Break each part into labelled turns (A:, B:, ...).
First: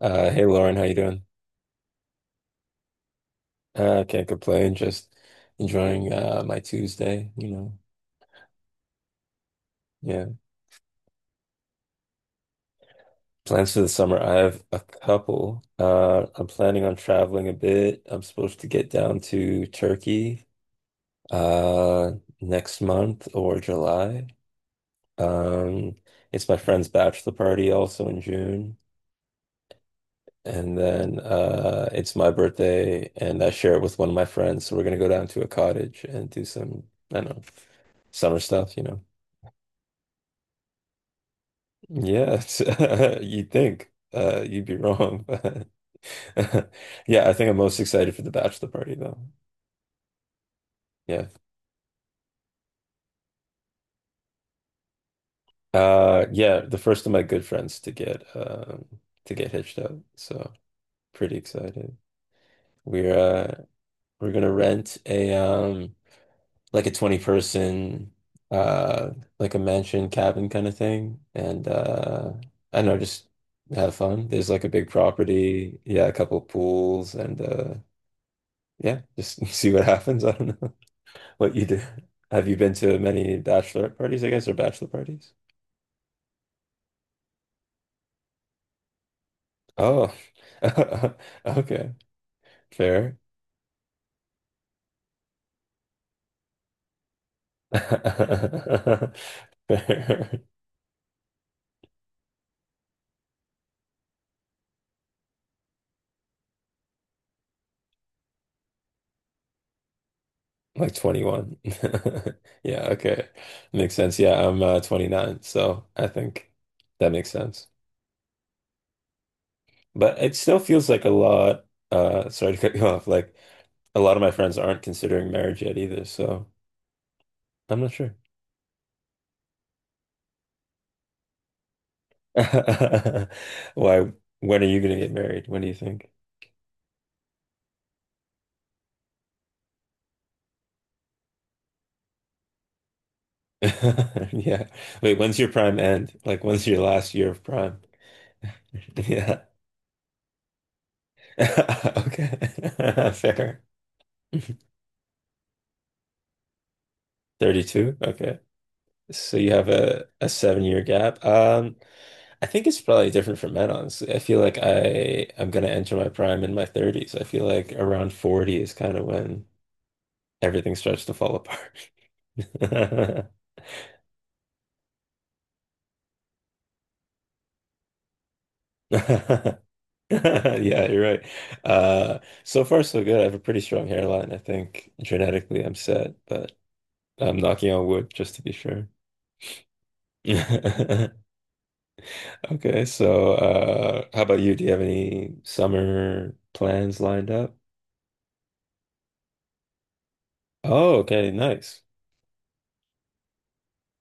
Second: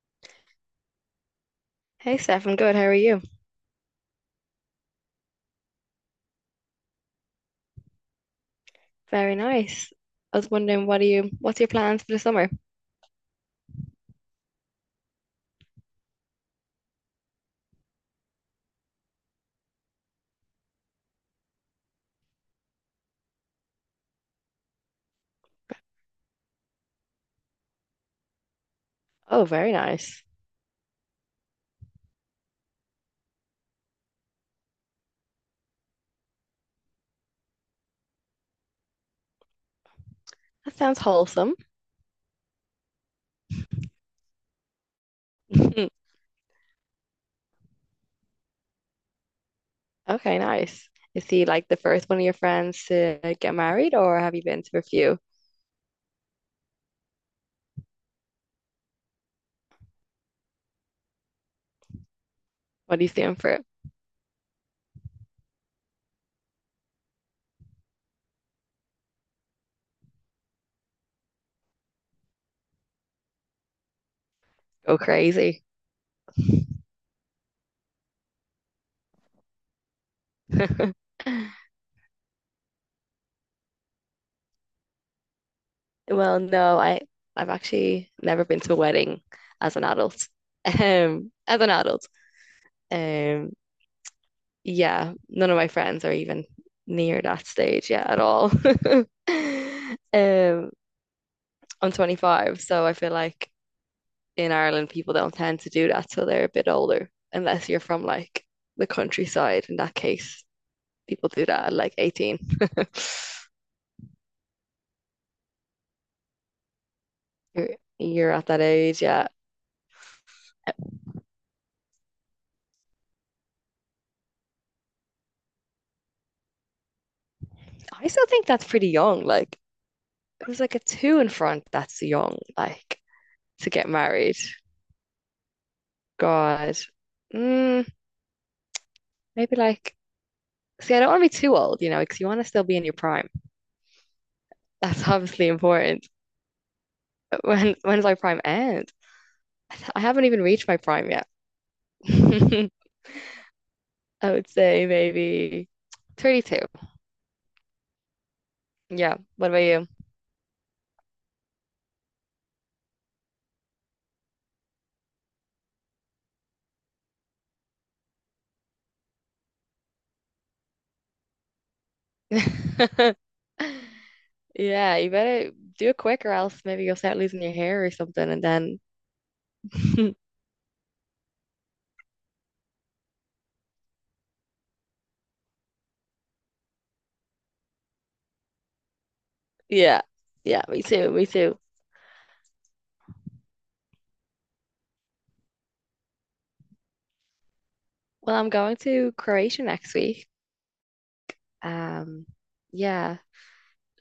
A: Hey Lauren, how you doing?
B: Hey Steph, I'm good. How are you?
A: Can't complain. Just enjoying my Tuesday, you know.
B: Very nice. I
A: Yeah.
B: was wondering, what's your plans for the summer?
A: Plans for the summer. I have a couple. I'm planning on traveling a bit. I'm supposed to get down to Turkey uh next month or July. Um, it's my friend's bachelor party also in June.
B: Oh, very nice.
A: And then it's my birthday and I share it with one of my friends. So we're gonna go down to a cottage and do some, I don't know, summer stuff, you know.
B: That sounds wholesome.
A: Yes, you'd think you'd be wrong, but yeah, I think I'm most excited for the bachelor party though.
B: Okay, nice. Is
A: Yeah,
B: he like the first one of your friends to get married, or have you been to a few?
A: yeah, the first of my good friends to get, to get hitched up, so pretty excited.
B: What are you
A: We're
B: doing for
A: uh,
B: it?
A: we're gonna rent a like a 20 person uh, like a mansion cabin kind of thing, and I don't know, just have fun. There's like a big
B: Go crazy.
A: property, yeah, a couple pools and. Yeah, just see what happens. I don't know what you do. Have you been to many bachelorette parties, I guess, or bachelor parties?
B: Well, no, I've actually never been to a wedding as an
A: Oh,
B: adult. As an
A: okay,
B: adult.
A: fair.
B: Um, yeah, none of my friends are even near that stage yet at all.
A: Fair.
B: Um, I'm 25, so I feel like in Ireland people don't tend to do that till they're a bit older, unless you're from like the countryside. In that case,
A: Like
B: people do
A: 21.
B: that at like 18.
A: Yeah, okay. Makes sense. Yeah, I'm 29, so I think that makes sense.
B: You're, you're at that age, yeah.
A: But it still feels like a lot, sorry to cut you off, like a lot of my friends aren't considering marriage yet either, so I'm not
B: I
A: sure.
B: still think that's pretty young. Like it was like a two in front. That's young, like to get
A: Why,
B: married.
A: when are you gonna get married? When do you think?
B: God, mm, maybe like. See, I don't want to be too old, you know, because you want to still be in your prime.
A: Yeah.
B: That's
A: Wait, when's
B: obviously
A: your prime
B: important.
A: end? Like, when's your last year
B: But
A: of
B: When
A: prime?
B: when does my prime end?
A: Yeah.
B: I haven't even reached my prime yet.
A: Okay. Fair.
B: I would say maybe 32.
A: 32? Okay.
B: Yeah.
A: So you
B: What
A: have
B: about
A: a seven-year gap. I think it's probably different for men, honestly. I feel like I'm gonna enter my prime in my 30s. I feel like around 40 is kind of when everything starts to fall
B: you?
A: apart.
B: Yeah, you better do it quick or else maybe you'll start losing your hair or something and then
A: Yeah, you're right. So far, so good. I have a pretty strong hairline. I think genetically I'm set, but I'm knocking on wood just to be sure.
B: yeah. Yeah, me too, me too.
A: Okay, so how about you? Do you have any summer plans lined up?
B: Well, I'm going to Croatia next week.
A: Oh, okay, nice.
B: Um yeah,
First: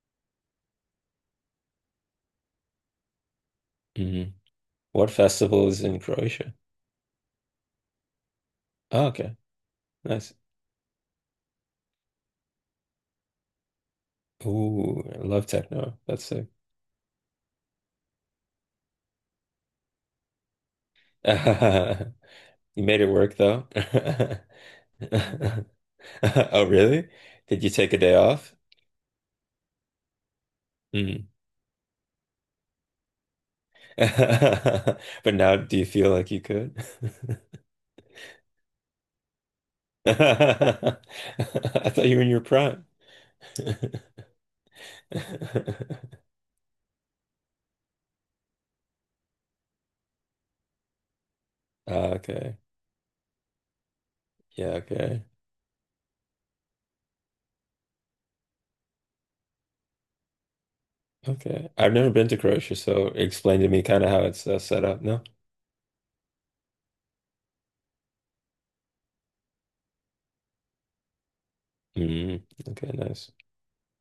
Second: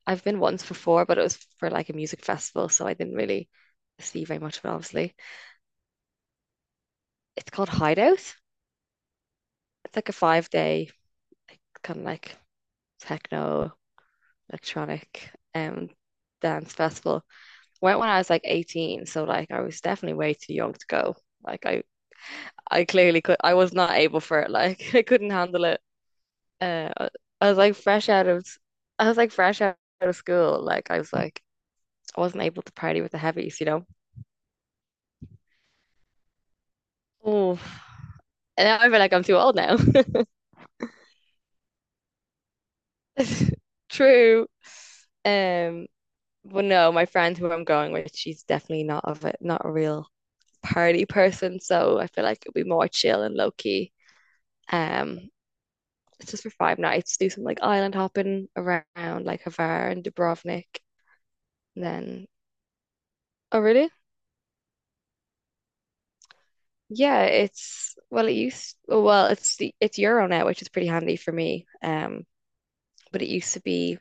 B: I've been once before, but it was for like a music festival, so I didn't really
A: Hmm.
B: see very much of it,
A: What
B: obviously.
A: festival is in Croatia?
B: It's called Hideout.
A: Oh, okay,
B: It's like a
A: nice.
B: 5 day like, kind of like techno
A: Ooh, I
B: electronic
A: love techno. That's sick.
B: dance festival. Went when I was like 18, so like I was definitely way too young to go. Like
A: You
B: I
A: made it
B: clearly
A: work
B: could I
A: though.
B: was not able for it. Like I couldn't handle it.
A: Oh,
B: Uh
A: really?
B: I I was
A: Did you
B: like
A: take a
B: fresh
A: day
B: out of
A: off?
B: I was like fresh out of school. Like
A: Hmm.
B: I wasn't able to party with the heavies.
A: But now, do you feel like you could?
B: Oh, and I feel like I'm too old now.
A: I thought you were in your prime.
B: True. Um, but no, my friend who I'm going with, she's definitely not of it, not a real party person, so I
A: Ah,
B: feel like it'd
A: okay.
B: be more chill and low key.
A: Yeah,
B: Um,
A: okay.
B: it's just for 5 nights, do some like island hopping around like Hvar and Dubrovnik,
A: Okay.
B: and
A: I've never
B: then
A: been to Croatia, so explain
B: oh
A: to me
B: really?
A: kind of how it's set up. No?
B: Yeah, it's well, it used oh, well, it's the it's Euro now, which is pretty handy for me.
A: Mm, okay,
B: But it
A: nice.
B: used to be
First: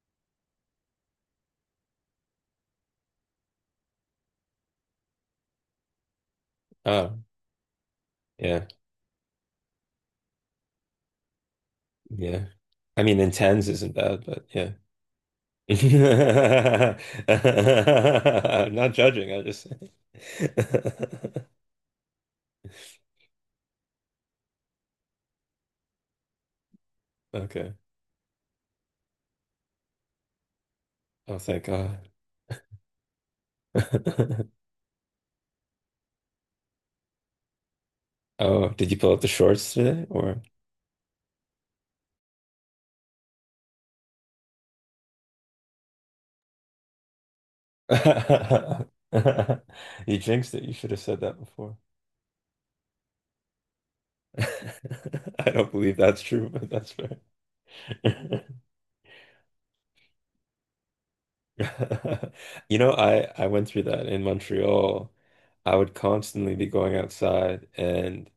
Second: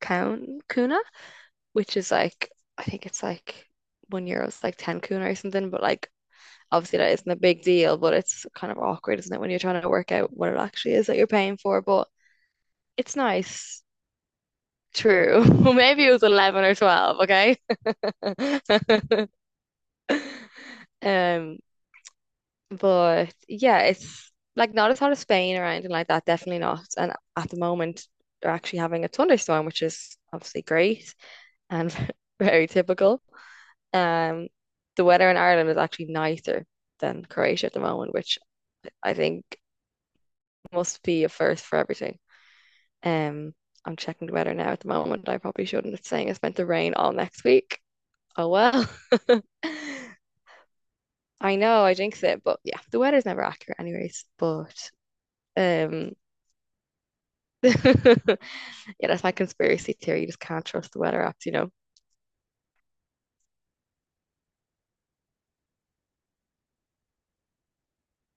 B: Count Kuna, which is like I think it's like €1 is like 10 kuna or something, but like obviously that
A: Oh,
B: isn't a big deal, but it's
A: yeah.
B: kind of awkward, isn't it, when you're trying to work out what it actually is that you're paying for. But
A: Yeah. I
B: it's
A: mean, in tens
B: nice.
A: isn't bad, but yeah.
B: True. Maybe it was 11 or
A: I'm
B: 12, okay?
A: not judging. I just.
B: Um, but yeah, it's like not as hot as Spain or anything like that, definitely not. And at the
A: Okay.
B: moment, they're actually having a thunderstorm, which is obviously great
A: Oh, thank
B: and
A: God.
B: very typical. Um, the weather in Ireland is actually nicer than Croatia at the moment, which
A: Oh, did you pull
B: I
A: up the
B: think
A: shorts today or?
B: must be a first for everything. Um, I'm checking the weather now at the moment. I probably shouldn't. It's saying it's meant to rain all next week. Oh well.
A: You jinxed it. You should have said that
B: I
A: before.
B: know, I jinxed it, but yeah, the weather's never accurate anyways. But
A: I don't believe
B: um
A: that's true, but that's fair.
B: yeah, that's my conspiracy theory. You just can't trust the weather apps.
A: You know, I went through that in Montreal. I would constantly be going outside and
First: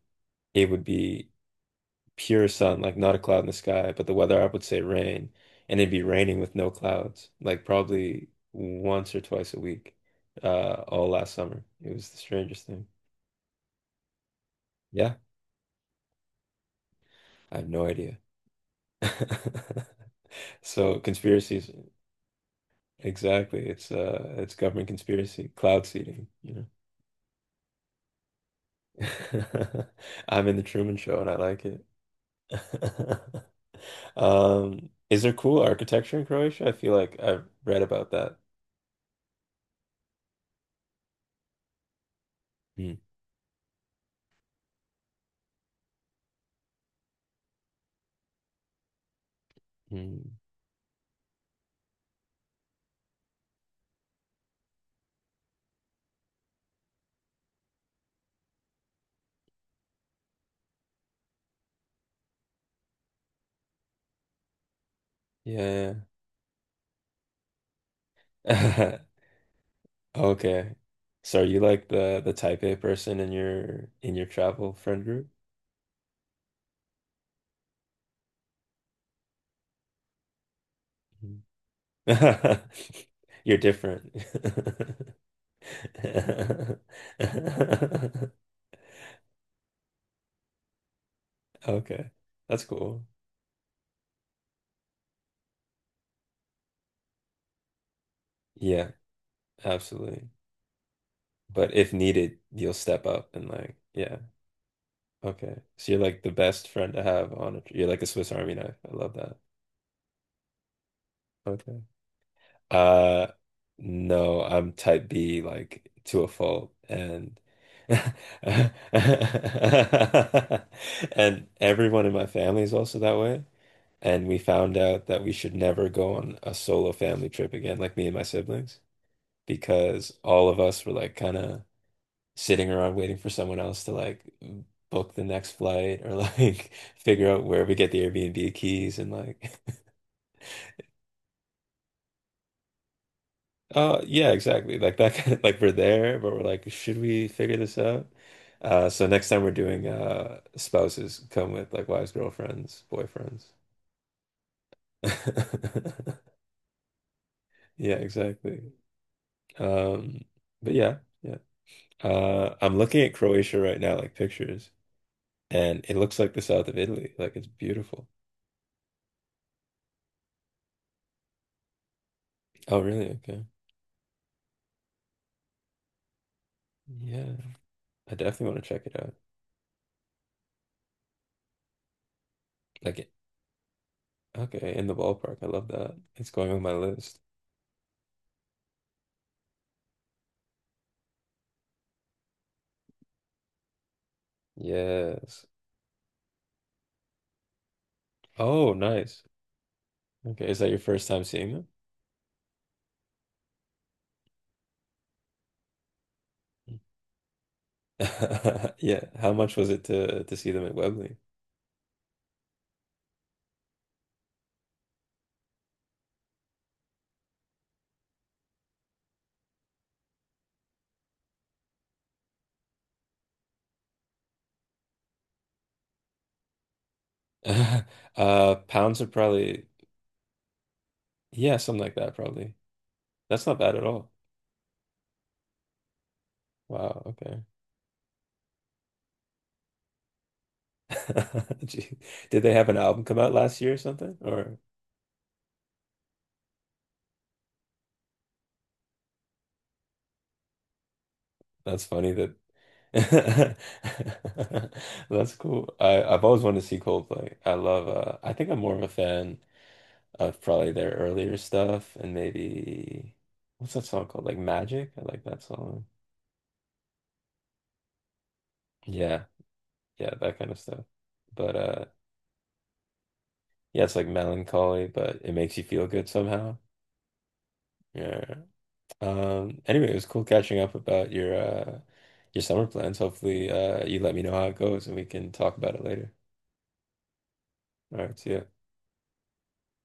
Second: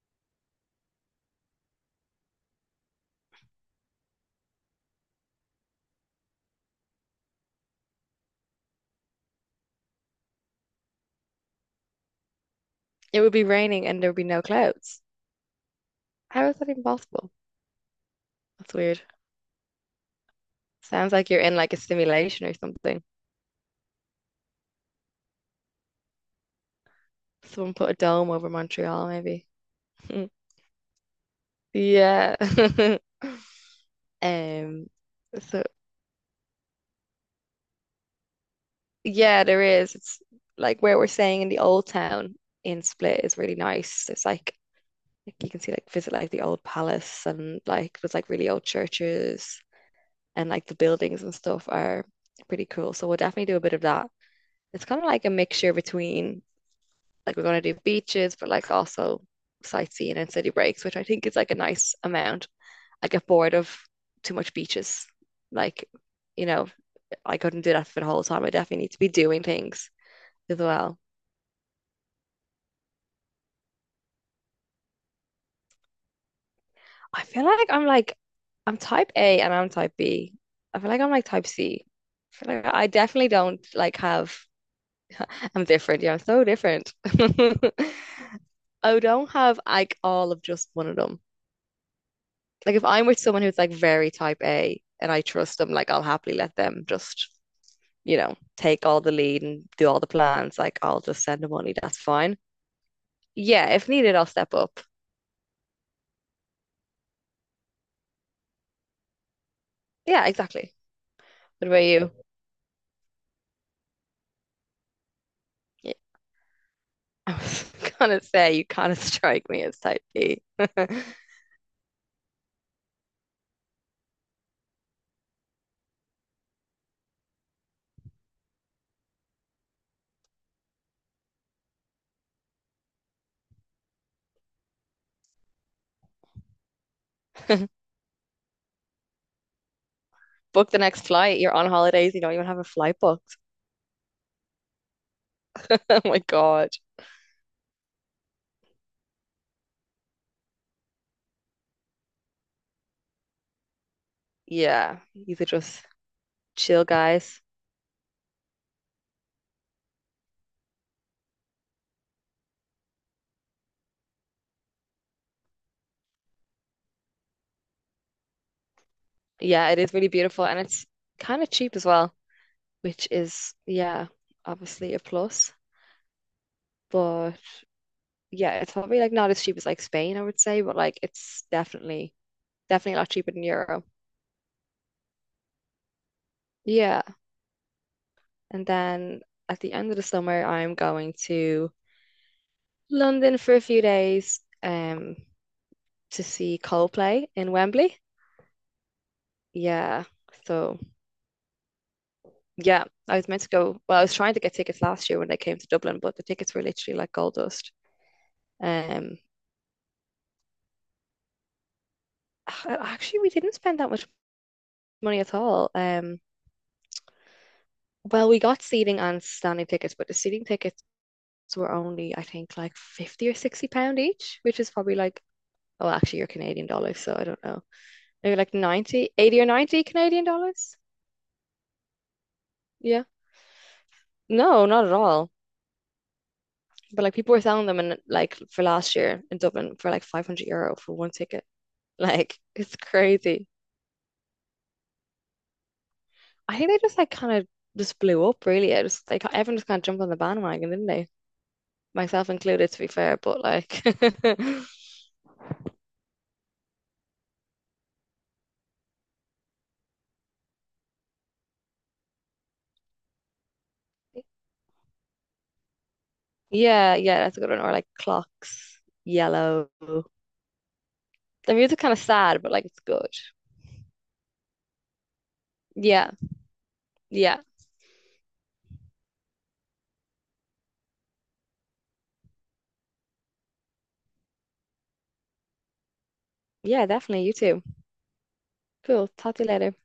A: it would be pure sun, like not a cloud in the sky, but the weather app would say rain, and it'd be raining with no clouds, like probably once or twice a week, all last summer. It was the strangest thing.
B: It would be raining and there would be no clouds.
A: Yeah.
B: How is that even possible?
A: I have no idea.
B: That's weird.
A: So
B: Sounds like you're in
A: conspiracies,
B: like a simulation or something.
A: exactly. It's government conspiracy, cloud seeding, you know.
B: Someone put a dome over Montreal, maybe.
A: I'm in the Truman Show and I like it.
B: Yeah. Um,
A: Is there cool
B: so
A: architecture in Croatia? I feel like I've read about that.
B: yeah, there is. It's like where we're staying in the old town in
A: Mm,
B: Split is really nice. There's like you can see like visit like the old palace and like there's like really old churches
A: mm.
B: and like the buildings and stuff are pretty cool. So we'll definitely do a bit of that. It's kind of like a mixture between like we're going to do beaches, but like also sightseeing and city breaks, which I think is like a nice amount. I get bored of too much beaches. Like,
A: Yeah.
B: you know, I couldn't do that for the whole time. I definitely need
A: Yeah.
B: to be doing things as
A: Okay.
B: well.
A: So are you like the type A person in your travel friend group?
B: I feel like I'm type A and I'm type B. I feel like I'm like type C. I feel
A: Mm.
B: like I definitely
A: You're
B: don't like
A: different.
B: have I'm different. Yeah, I'm so different. I don't have like all of just one of them.
A: Okay. That's
B: Like if I'm
A: cool.
B: with someone who's like very type A and I trust them, like I'll happily let them just, take
A: Yeah,
B: all the lead and do all the
A: absolutely.
B: plans. Like I'll just send the
A: But
B: money.
A: if
B: That's fine.
A: needed, you'll step up and
B: Yeah,
A: like,
B: if needed,
A: yeah.
B: I'll step up.
A: Okay. So you're like the best friend to have on a, tr- you're like a Swiss Army knife. I love that.
B: Yeah, exactly. What
A: Okay.
B: about you?
A: Uh, no, I'm type B, like to a fault.
B: I
A: And
B: was gonna say you kind of strike me as type B.
A: and everyone in my family is also that way. And we found out that we should never go on a solo family trip again, like me and my siblings, because all of us were like kind of sitting around waiting for someone else to like book the next flight or like figure out where we get the Airbnb keys and like
B: Book the next flight. You're on holidays. You don't even have a flight booked.
A: oh yeah exactly, like that kind of like we're
B: Oh
A: there
B: my
A: but we're
B: God.
A: like, should we figure this out? So next time we're doing spouses come with like wives, girlfriends, boyfriends.
B: Yeah. These are just chill guys.
A: Yeah, exactly. Um, but yeah, yeah, I'm looking at Croatia right now, like pictures, and it looks like the south of Italy. Like it's beautiful.
B: Yeah, it is really beautiful and it's kind of cheap as well,
A: Oh,
B: which
A: really? Okay.
B: is, yeah, obviously a plus.
A: Yeah,
B: But
A: I definitely
B: yeah,
A: want to
B: it's
A: check it
B: probably like
A: out.
B: not as cheap as like Spain, I would say, but like it's definitely, definitely a
A: Like,
B: lot
A: it-
B: cheaper than Euro.
A: okay, in the ballpark. I love that. It's going on my
B: Yeah.
A: list.
B: And then at the end of the summer, I'm going to London for a few days
A: Yes.
B: to see Coldplay in Wembley.
A: Oh, nice.
B: Yeah.
A: Okay, is that your
B: So
A: first time seeing them?
B: yeah, I was meant to go. Well, I was trying to get tickets last year when they came to Dublin, but the tickets were literally like gold dust.
A: Yeah.
B: Um
A: How much was it to see them at Webley?
B: Actually we didn't spend that much money at all. Well we got seating and standing tickets, but the seating tickets were only I think like 50 or £60 each, which is probably like oh actually you're Canadian dollars, so I don't know. Maybe like
A: Pounds are
B: 90, 80, or
A: probably
B: 90 Canadian dollars.
A: yeah, something like that probably.
B: Yeah.
A: That's not bad at all.
B: No, not at all.
A: Wow,
B: But like people were
A: okay.
B: selling them in like for last year in Dublin for like €500 for one ticket.
A: Gee.
B: Like
A: Did they have
B: it's
A: an album come out
B: crazy.
A: last year or something? Or
B: I think they just like kind of just blew up really. It was like everyone just kind of jumped on the bandwagon, didn't they?
A: that's funny
B: Myself
A: that.
B: included, to be fair, but like
A: That's cool. I I've always wanted to see Coldplay. I love I think I'm more of a fan of probably their earlier stuff and maybe, what's that song called? Like Magic? I like that song.
B: yeah, yeah, that's a good one. Or like clocks,
A: Yeah.
B: yellow. The
A: Yeah, that kind of stuff. But
B: music kind of sad, but like it's good.
A: yeah, it's like melancholy, but it makes you feel good
B: Yeah,
A: somehow.
B: yeah,
A: Yeah. Um, anyway, it was cool catching up about your summer plans. Hopefully you let me know how it goes and we can talk about it later.
B: yeah, definitely. You too.
A: All right, see ya.
B: Cool. Talk to you later.